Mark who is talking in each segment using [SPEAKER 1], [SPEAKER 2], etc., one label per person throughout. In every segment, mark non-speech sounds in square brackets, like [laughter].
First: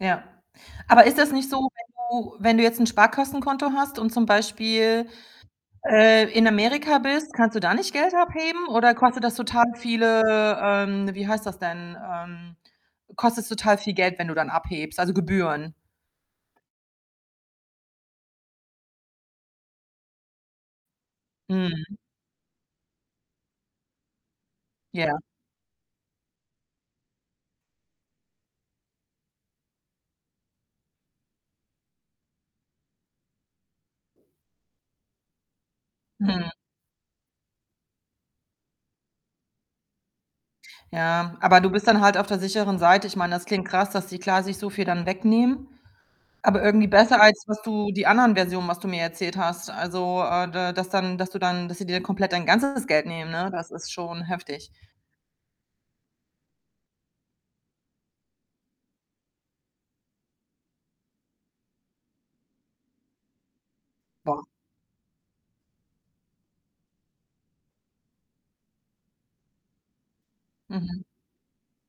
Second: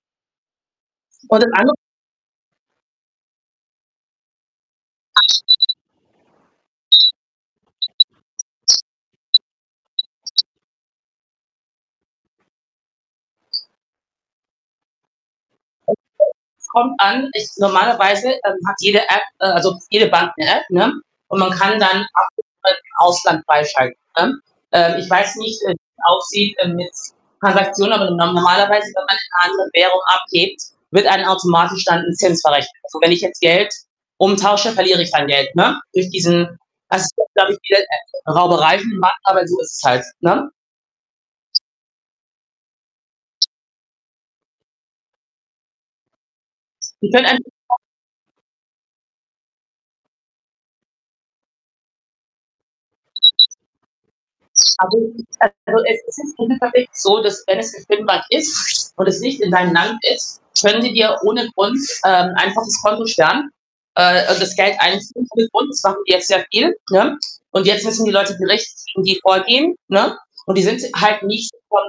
[SPEAKER 1] Ja. Aber ist das nicht so,
[SPEAKER 2] [unintelligible]
[SPEAKER 1] wenn du wenn du jetzt 'n Sparkassenkonto hast und zum Beispiel, äh, in Amerika bist, kannst du da nicht Geld abheben oder kostet das total viele, ähm, wie heißt das denn, ähm kostet's total viel Geld, wenn du dann abhebst, also Gebühren?
[SPEAKER 2] [unintelligible] es kommt an, ich normalerweise, ähm, hat jede App, äh also jede Bank 'ne App, ne, und man kann
[SPEAKER 1] Mhm.
[SPEAKER 2] dann Abhebungen im Ausland freischalten, ne? Ähm, ich
[SPEAKER 1] Ja.
[SPEAKER 2] weiß nicht, äh, wie's aussieht, äh, mit Transaktionen, aber normalerweise, wenn man in 'ner anderen Währung abhebt, wird einem automatisch dann 'n Zins verrechnet. Also, wenn ich jetzt Geld umtausche, verliere ich dann Geld, ne? Durch
[SPEAKER 1] Hm.
[SPEAKER 2] diesen [unintelligible] dadurch wird, äh, Rauberei gemacht, aber so ist es halt, ne?
[SPEAKER 1] Ja, aber du bist dann halt auf der sicheren Seite. Ich meine, das klingt krass, dass die, klar, sich so viel dann wegnehmen, aber irgendwie
[SPEAKER 2] Die
[SPEAKER 1] besser
[SPEAKER 2] können.
[SPEAKER 1] als was
[SPEAKER 2] [unintelligible]
[SPEAKER 1] du die anderen Versionen, was du mir erzählt hast. Also, äh, da dass dann dass du dann dass sie dir komplett dein ganzes Geld nehmen, ne? Das ist schon heftig.
[SPEAKER 2] [unintelligible] so, dass wenn es [unintelligible] ist und es nicht in deinem Land ist, können sie dir ohne Grund, ähm, einfach das Konto sperren, äh,
[SPEAKER 1] Boah.
[SPEAKER 2] das Geld einziehen von [unintelligible] sehr viel, ne, und jetzt müssen die Leute gerichtlich gegen die vorgehen, ne? Und die sind
[SPEAKER 1] Mhm.
[SPEAKER 2] halt nicht von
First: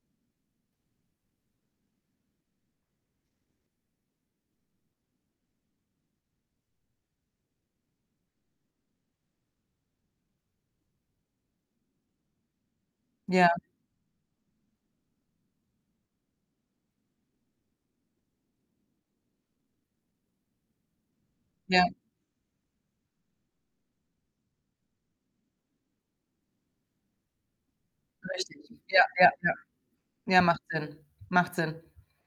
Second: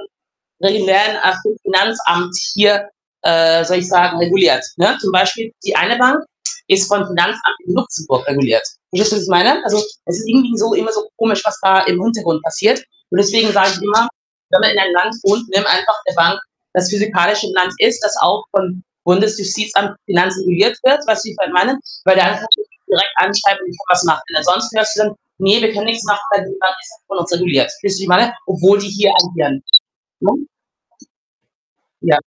[SPEAKER 2] die werden auch vom Finanzamt hier, äh, soll ich sagen, reguliert, ne? Zum Beispiel die eine Bank ist vom Finanzamt in Luxemburg reguliert. Verstehst du, was ich meine? Also, irgendwie so immer so komisch, was da im Hintergrund passiert und
[SPEAKER 1] Ja.
[SPEAKER 2] deswegen sage ich immer, wenn man in einem Land wohnt, nimm einfach 'ne Bank, das physikalisch im Land ist, das auch von Bundesjustizamt Finanzen reguliert wird, was Sie vielleicht meinen,
[SPEAKER 1] Ja.
[SPEAKER 2] weil [unintelligible] direkt anschreiben, wie ich was mache. Ansonsten hörst du dann: „Ne, wir können nichts machen weil die [unintelligible] reguliert.” [unintelligible] meine?
[SPEAKER 1] Richtig.
[SPEAKER 2] Obwohl die
[SPEAKER 1] Ja,
[SPEAKER 2] hier
[SPEAKER 1] ja, ja.
[SPEAKER 2] agieren. Ne?
[SPEAKER 1] Ja, macht Sinn. Macht Sinn.
[SPEAKER 2] Ja.